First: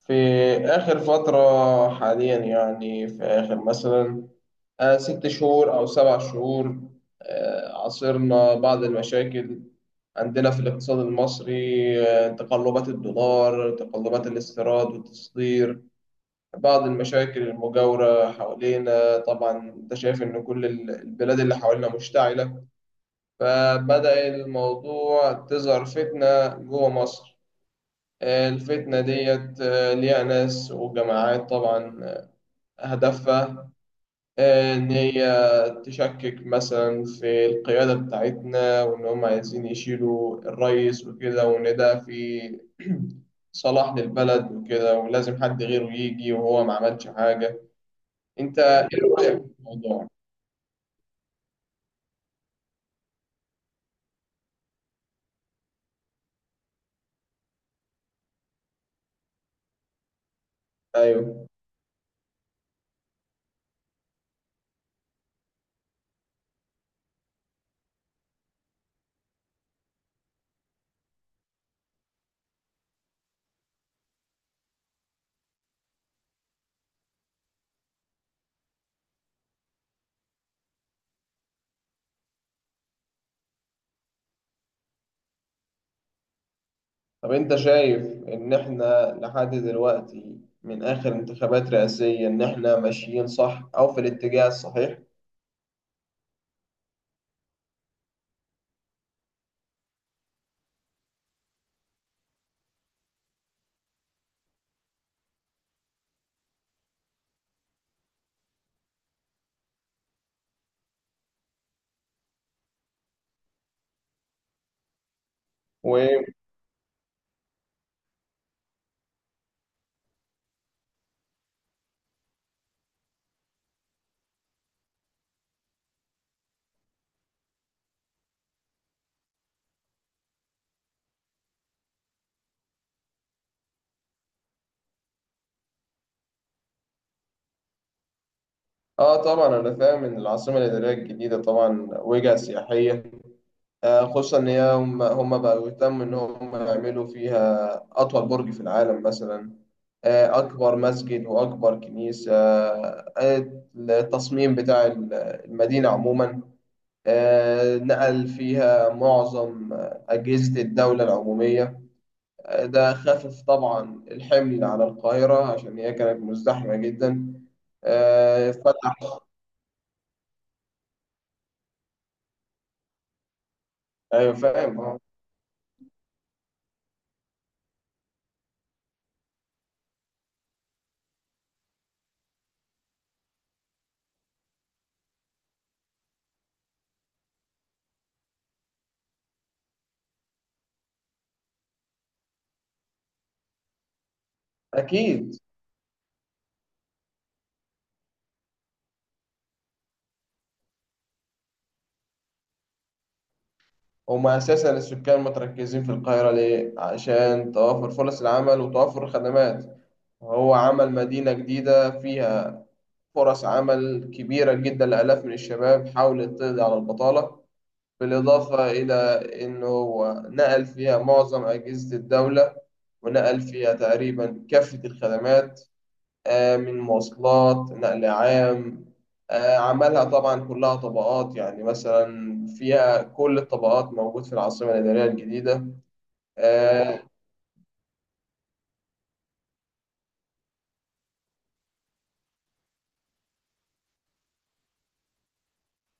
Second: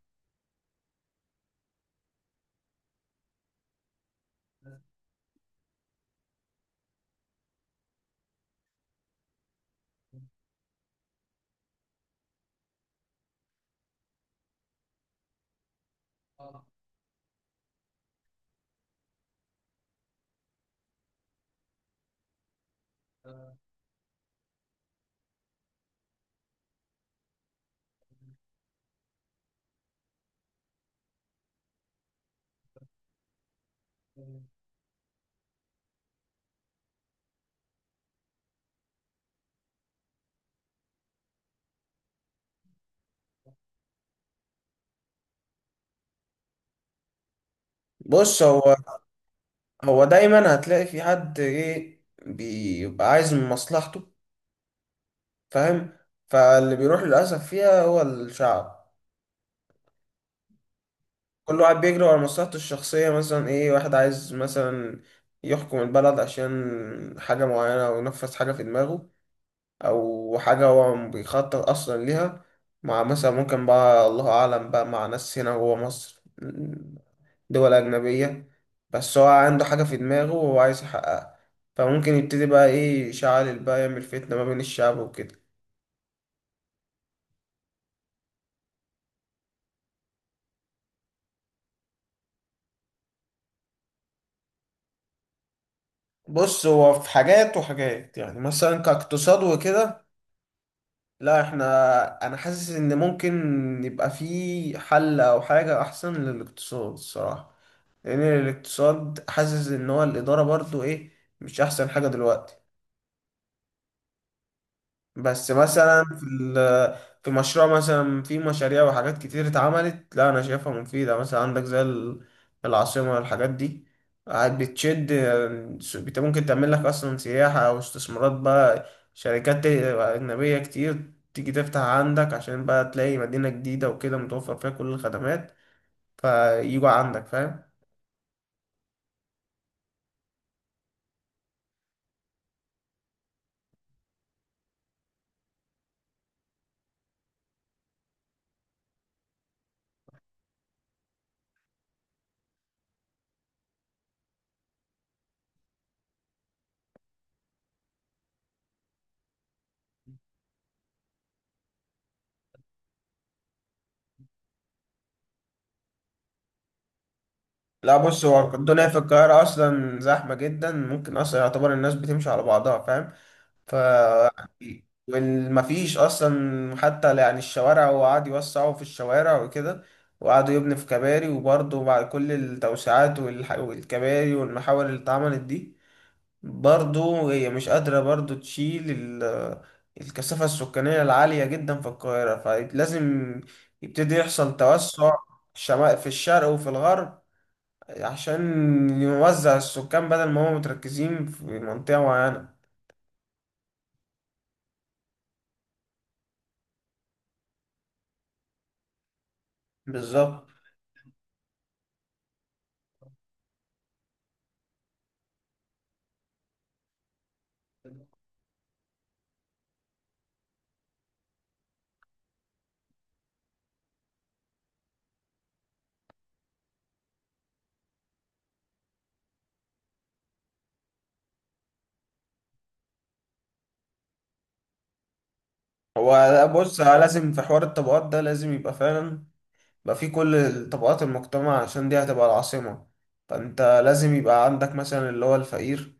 في آخر فترة حاليا يعني في آخر مثلا 6 شهور أو 7 شهور. عاصرنا بعض المشاكل عندنا في الاقتصاد المصري. تقلبات الدولار، تقلبات الاستيراد والتصدير، بعض المشاكل المجاورة حوالينا. طبعا أنت شايف إن كل البلاد اللي حوالينا مشتعلة، فبدأ الموضوع تظهر فتنة جوه مصر. الفتنة ديت ليها ناس وجماعات طبعا. هدفها إن هي تشكك مثلا في القيادة بتاعتنا، وإن هم عايزين يشيلوا الرئيس وكده، وإن ده في صلاح للبلد وكده، ولازم حد غيره يجي وهو ما عملش حاجة. بص أنت هو إيه رأيك في هو الموضوع؟ دايما هتلاقي في حد ايه بيبقى عايز من مصلحته، فاهم؟ فاللي بيروح للأسف فيها هو الشعب. أيوه. كل واحد بيجري ورا مصلحته الشخصية، مثلا ايه، واحد عايز مثلا يحكم البلد عشان حاجة معينة أو ينفذ حاجة في دماغه او حاجه هو بيخطط اصلا ليها، مع مثلا، ممكن بقى، الله اعلم بقى، مع ناس هنا جوه مصر دول اجنبيه. بس هو عنده حاجه في دماغه وهو عايز يحققها، فممكن يبتدي بقى ايه، يشعل بقى، يعمل فتنه ما بين الشعب وكده. طب أنت شايف إن إحنا لحد دلوقتي من آخر انتخابات رئاسية، إن إحنا ماشيين صح أو في الاتجاه الصحيح؟ بص هو في حاجات وحاجات، يعني مثلا كاقتصاد وكده، لا احنا، انا حاسس ان ممكن يبقى في حل او حاجه احسن للاقتصاد الصراحه، لان الاقتصاد حاسس ان هو الاداره برضو ايه مش احسن حاجه دلوقتي. بس مثلا في مشروع مثلا، في مشاريع وحاجات كتير اتعملت، لا انا شايفها مفيده، مثلا عندك زي العاصمه، الحاجات دي قاعد بتشد. ممكن تعمل لك اصلا سياحه او استثمارات بقى، شركات اجنبيه كتير تيجي تفتح عندك عشان بقى تلاقي مدينه جديده وكده متوفر فيها كل الخدمات، فيجوا عندك، فاهم؟ اه طبعا، انا فاهم ان العاصمه الاداريه الجديده طبعا وجهه سياحيه. خصوصا ان هي هم بقوا يهتموا ان هم يعملوا فيها اطول برج في العالم مثلا، اكبر مسجد واكبر كنيسه. التصميم بتاع المدينه عموما، نقل فيها معظم اجهزه الدوله العموميه. ده خفف طبعا الحمل على القاهره عشان هي كانت مزدحمه جدا. لا بص، هو الدنيا فتح. في القاهرة أصلا زحمة جدا، ممكن أصلا يعتبر الناس بتمشي على بعضها، فاهم؟ ف ايوه، فاهم آه. والمفيش أصلا حتى، يعني الشوارع، هو قعد يوسعوا في الشوارع وكده، وقعدوا يبني في كباري، وبرضه بعد كل التوسعات والكباري والمحاور اللي اتعملت دي، برضه هي مش قادرة برضه تشيل الكثافة السكانية العالية جدا في القاهرة، فلازم يبتدي يحصل توسع أكيد. في الشرق وفي الغرب، عشان يوزع السكان بدل ما هم متركزين في منطقة معينة. هم أساسا السكان متركزين في القاهرة ليه؟ عشان توافر فرص العمل وتوافر الخدمات. بالظبط. هو عمل مدينة جديدة فيها فرص عمل كبيرة جدا لآلاف من الشباب، حاولت تقضي على البطالة، بالإضافة إلى إنه هو نقل فيها معظم أجهزة الدولة، ونقل فيها تقريبا كافة الخدمات، من مواصلات نقل عام. عملها طبعا كلها طبقات، يعني مثلا فيها كل الطبقات موجود في العاصمة الإدارية الجديدة. هو لا، بص، آه، لازم في حوار الطبقات ده لازم يبقى فعلا، يبقى في كل طبقات المجتمع عشان دي هتبقى العاصمة. فأنت لازم يبقى عندك مثلا اللي هو الفقير،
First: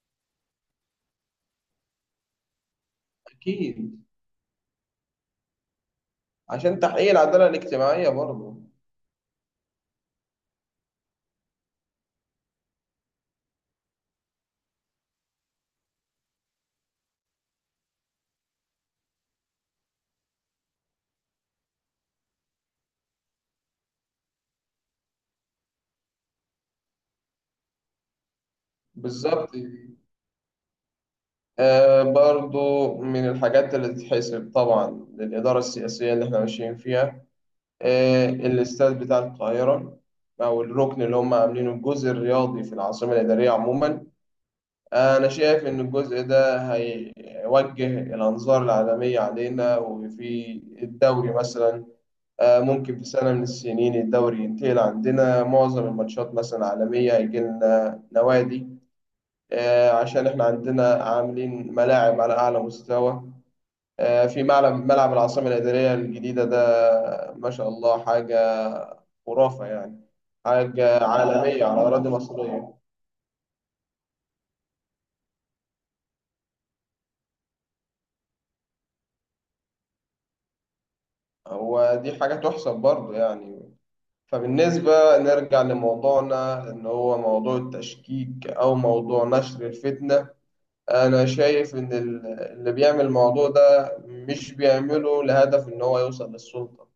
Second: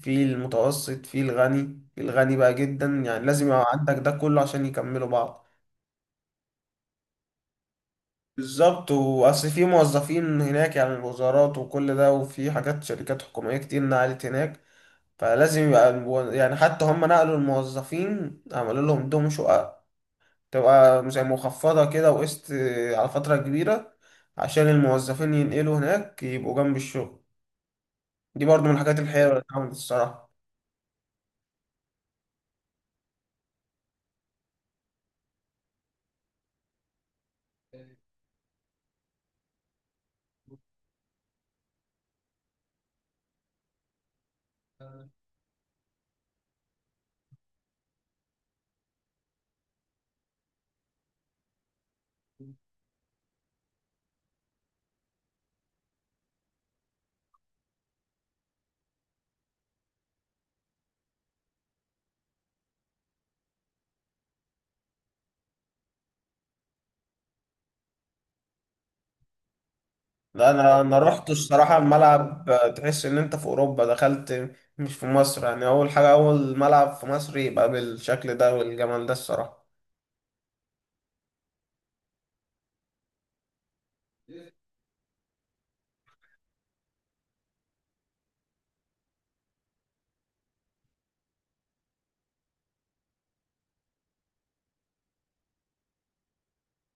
في المتوسط، في الغني، في الغني بقى جدا، يعني لازم يبقى عندك أكيد، ده كله عشان يكملوا بعض. عشان تحقيق العدالة الاجتماعية برضو. بالظبط، وأصل في موظفين هناك، يعني الوزارات وكل ده، وفي حاجات شركات حكومية كتير نقلت هناك، فلازم يبقى يعني حتى هم نقلوا الموظفين عملوا لهم دهم شقق، تبقى زي مخفضة كده، وقسط على فترة كبيرة، عشان الموظفين ينقلوا هناك يبقوا جنب الشغل. دي برضو من الحاجات الحلوة اللي بالظبط. اتعملت الصراحة. برضو من الحاجات اللي تتحسب طبعا للإدارة السياسية اللي احنا ماشيين فيها. الاستاد بتاع القاهرة، أو الركن اللي هم عاملينه الجزء الرياضي في العاصمة الإدارية عموما، أنا شايف إن الجزء ده هيوجه الأنظار العالمية علينا. وفي الدوري مثلا، ممكن في سنة من السنين الدوري ينتقل عندنا، معظم الماتشات مثلا عالمية هيجي لنا نوادي، عشان إحنا عندنا عاملين ملاعب على أعلى مستوى. في ملعب، العاصمة الإدارية الجديدة ده ما شاء الله حاجة خرافة يعني، لا انا حاجة رحت عالمية الصراحة على أراضي الملعب، مصرية. تحس ان انت في اوروبا دخلت، مش في مصر يعني. اول حاجة، اول ملعب في مصر يبقى بالشكل ده والجمال ده الصراحة. هو دي حاجة تحسب برضه يعني. فبالنسبة نرجع لموضوعنا، إن هو موضوع التشكيك أو موضوع نشر الفتنة، أنا شايف إن اللي بيعمل الموضوع ده مش بيعمله لهدف إن هو يوصل للسلطة،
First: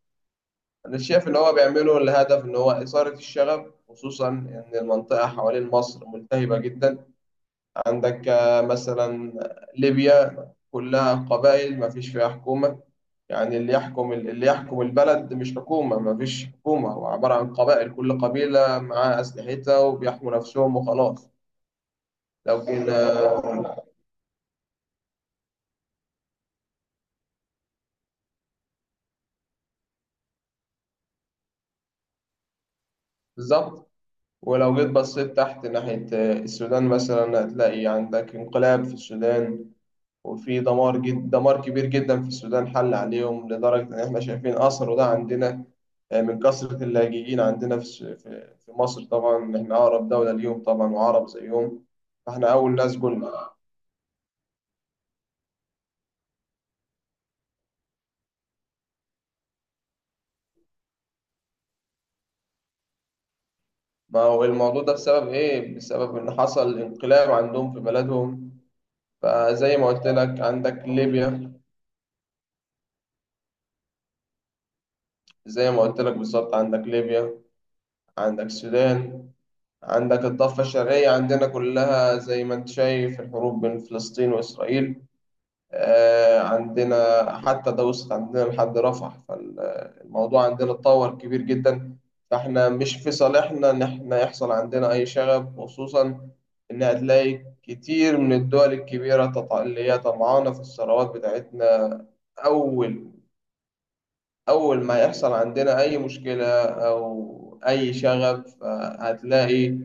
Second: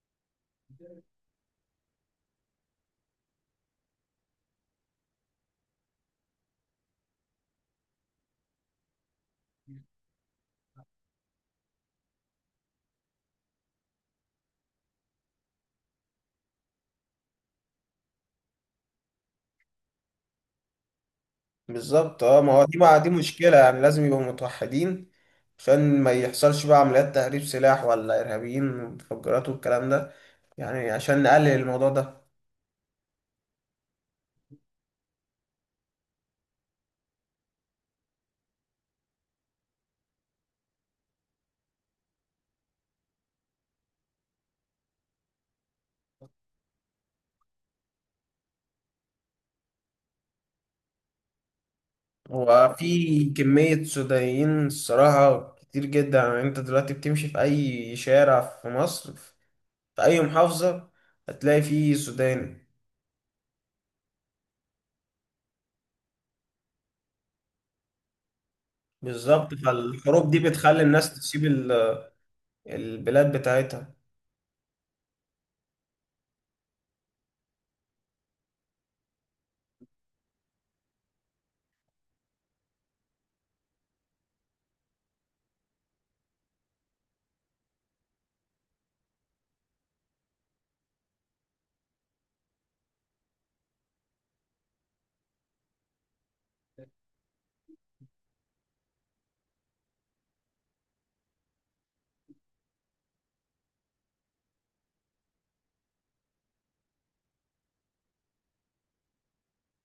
أنا شايف إن هو بيعمله لهدف إن هو إثارة الشغب، خصوصا إن المنطقة حوالين مصر ملتهبة جدا. عندك مثلا ليبيا كلها قبائل مفيش فيها حكومة، يعني اللي يحكم البلد مش حكومة، ما فيش حكومة، هو عبارة عن قبائل، كل قبيلة معاها أسلحتها وبيحموا نفسهم وخلاص. بالظبط، اه، ما لو هو دي جينا. بقى دي مشكلة، يعني لازم يبقوا متوحدين عشان ما يحصلش بقى عمليات تهريب سلاح ولا إرهابيين ومتفجرات والكلام ده، يعني عشان نقلل الموضوع ده. بالظبط. ولو جيت بصيت تحت ناحية السودان مثلا، هتلاقي عندك انقلاب في السودان، وفي دمار، دمار كبير جدا في السودان حل عليهم، لدرجة إن إحنا شايفين أثره ده عندنا، من كثرة اللاجئين عندنا في في مصر. طبعا إحنا أقرب دولة ليهم طبعا وعرب زيهم، فإحنا أول ناس وفي جولنا. كمية سودانيين الصراحة كتير جدا، يعني انت دلوقتي بتمشي في أي شارع في مصر، في أي محافظة، هتلاقي فيه سوداني. ما هو الموضوع ده بسبب إيه؟ بسبب إن حصل انقلاب عندهم في بلدهم. بالظبط، فزي ما قلت فالحروب دي لك بتخلي عندك الناس تسيب ليبيا، البلاد بتاعتها. زي ما قلت لك بالظبط، عندك ليبيا، عندك السودان، عندك الضفة الشرقية عندنا، كلها زي ما أنت شايف الحروب بين فلسطين وإسرائيل. عندنا حتى ده وصلت عندنا لحد رفح، فالموضوع عندنا اتطور كبير جدا. فاحنا مش في صالحنا ان احنا يحصل عندنا اي شغب، خصوصا ان هتلاقي كتير من الدول الكبيرة اللي هي طمعانة في الثروات بتاعتنا. أول أول ما يحصل عندنا أي مشكلة أو أي شغب، هتلاقي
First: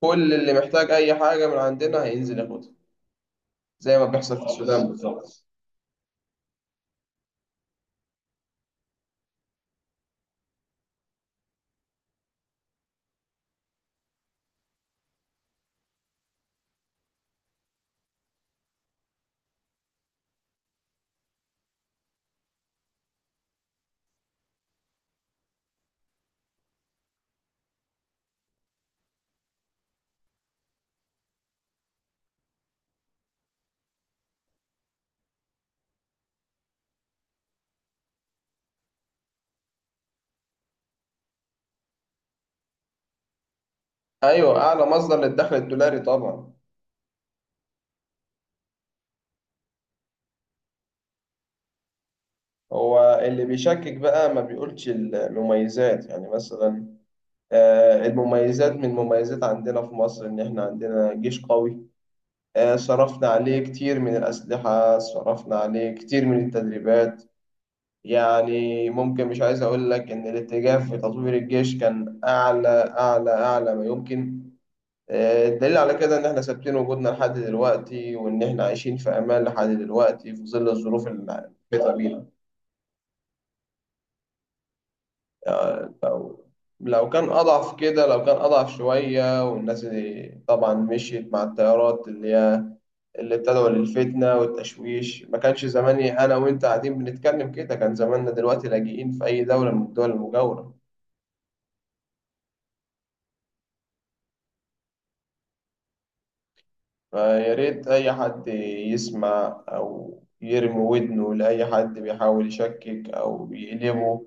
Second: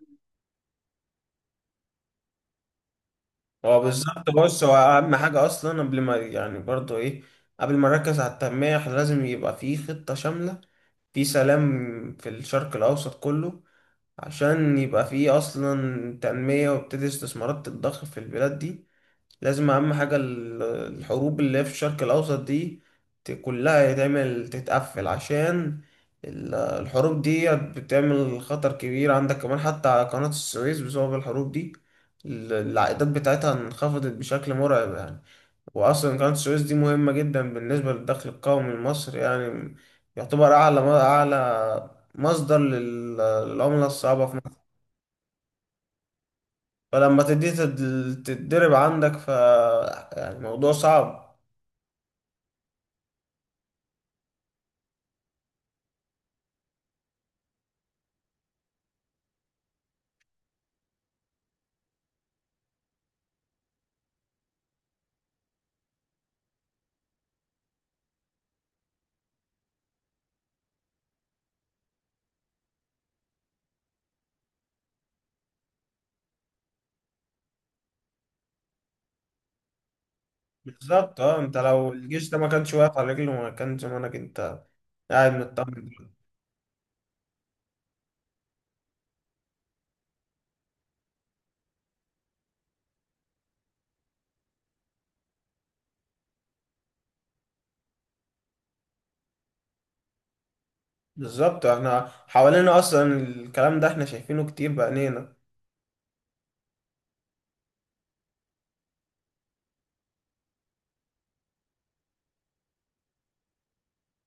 كل اللي محتاج أي حاجة من عندنا هينزل ياخدها، هو فاهم زي ما بالظبط. بيحصل في بص، هو السودان اهم بالظبط. حاجه اصلا، قبل ما يعني برضو ايه، قبل ما نركز على التنميه، إحنا لازم يبقى في خطه شامله، في سلام في الشرق الاوسط كله، عشان يبقى في اصلا تنميه، وابتدي استثمارات تتضخ في البلاد دي. لازم اهم حاجة الحروب اللي هي في الشرق الاوسط دي، كلها يتعمل تتقفل، عشان الحروب دي بتعمل خطر كبير عندك، كمان حتى على قناة السويس، بسبب الحروب دي العائدات بتاعتها انخفضت بشكل مرعب يعني. واصلا قناة السويس دي مهمة جدا بالنسبة للدخل القومي لمصر، يعني يعتبر اعلى، اعلى مصدر للعملة الصعبة في ايوه، مصر. اعلى مصدر للدخل الدولاري طبعا. فلما تتضرب عندك ف، يعني موضوع صعب. هو اللي بيشكك بقى ما بيقولش المميزات. يعني مثلا المميزات، من مميزات عندنا في مصر ان احنا عندنا جيش قوي. صرفنا عليه كتير من الاسلحه، صرفنا عليه كتير من التدريبات. يعني ممكن مش عايز اقول لك ان الاتجاه في تطوير الجيش كان اعلى، اعلى اعلى ما يمكن. الدليل على كده إن إحنا ثابتين وجودنا لحد دلوقتي، وإن إحنا عايشين في أمان لحد دلوقتي في ظل الظروف بالظبط، اه، انت لو المحيطة بينا. الجيش ده ما كانش واقف على رجله، ما كان زمانك انت قاعد آه، مطمن. لو كان أضعف كده، لو كان أضعف شوية، والناس اللي طبعا مشيت مع التيارات اللي هي اللي بتدعو للفتنة والتشويش، ما كانش زماني أنا وأنت قاعدين بنتكلم كده، كان زماننا دلوقتي لاجئين في أي دولة من الدول المجاورة. بالظبط، احنا حوالينا اصلا الكلام ده احنا شايفينه كتير بعينينا. فيا ريت أي حد يسمع أو يرمي ودنه لأي حد بيحاول يشكك أو يقلبه،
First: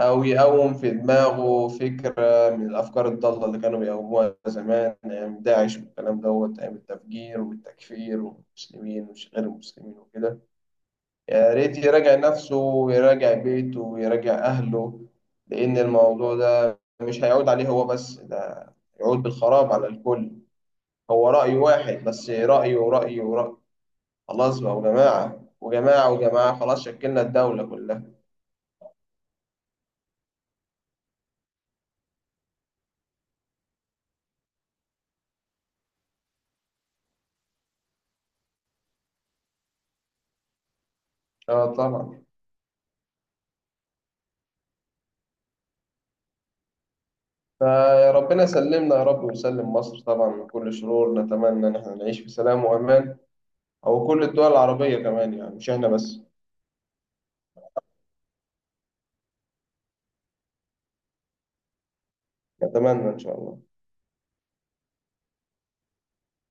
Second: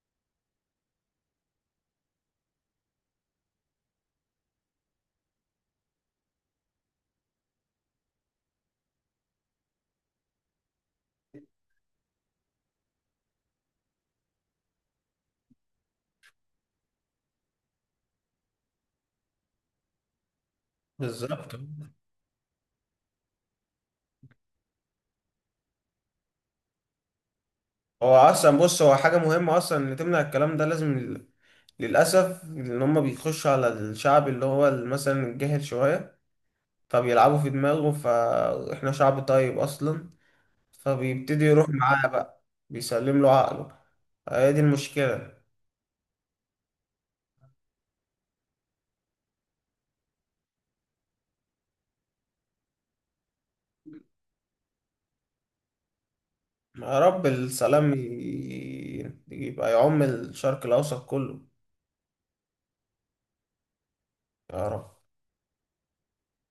أو يقوم في دماغه فكرة من الأفكار الضالة اللي كانوا بيقوموها زمان أيام داعش والكلام دوت، أيام التفجير والتكفير والمسلمين ومش غير المسلمين وكده. يا ريت يراجع نفسه ويراجع بيته ويراجع أهله، لأن الموضوع ده مش هيعود عليه هو بس، ده يعود بالخراب على الكل. هو بالظبط. رأي واحد بس، رأيه ورأيه ورأي، خلاص بقى، وجماعة وجماعة وجماعة، خلاص شكلنا الدولة كلها. هو اصلا بص، هو حاجة مهمة اصلا ان تمنع الكلام ده، لازم للاسف ان هم بيخشوا على الشعب اللي هو مثلا الجاهل شوية، فبيلعبوا في دماغه، فاحنا شعب طيب اصلا، فبيبتدي يروح اه معاه طبعا. بقى، بيسلم له عقله. آه، هي دي المشكلة. فربنا يسلمنا يا رب، ويسلم مصر طبعا من كل شرور، نتمنى ان احنا نعيش في سلام وامان، او كل الدول العربية كمان يعني مش احنا بس. يا رب السلام يبقى يعم الشرق الأوسط كله، نتمنى ان شاء الله. يا رب.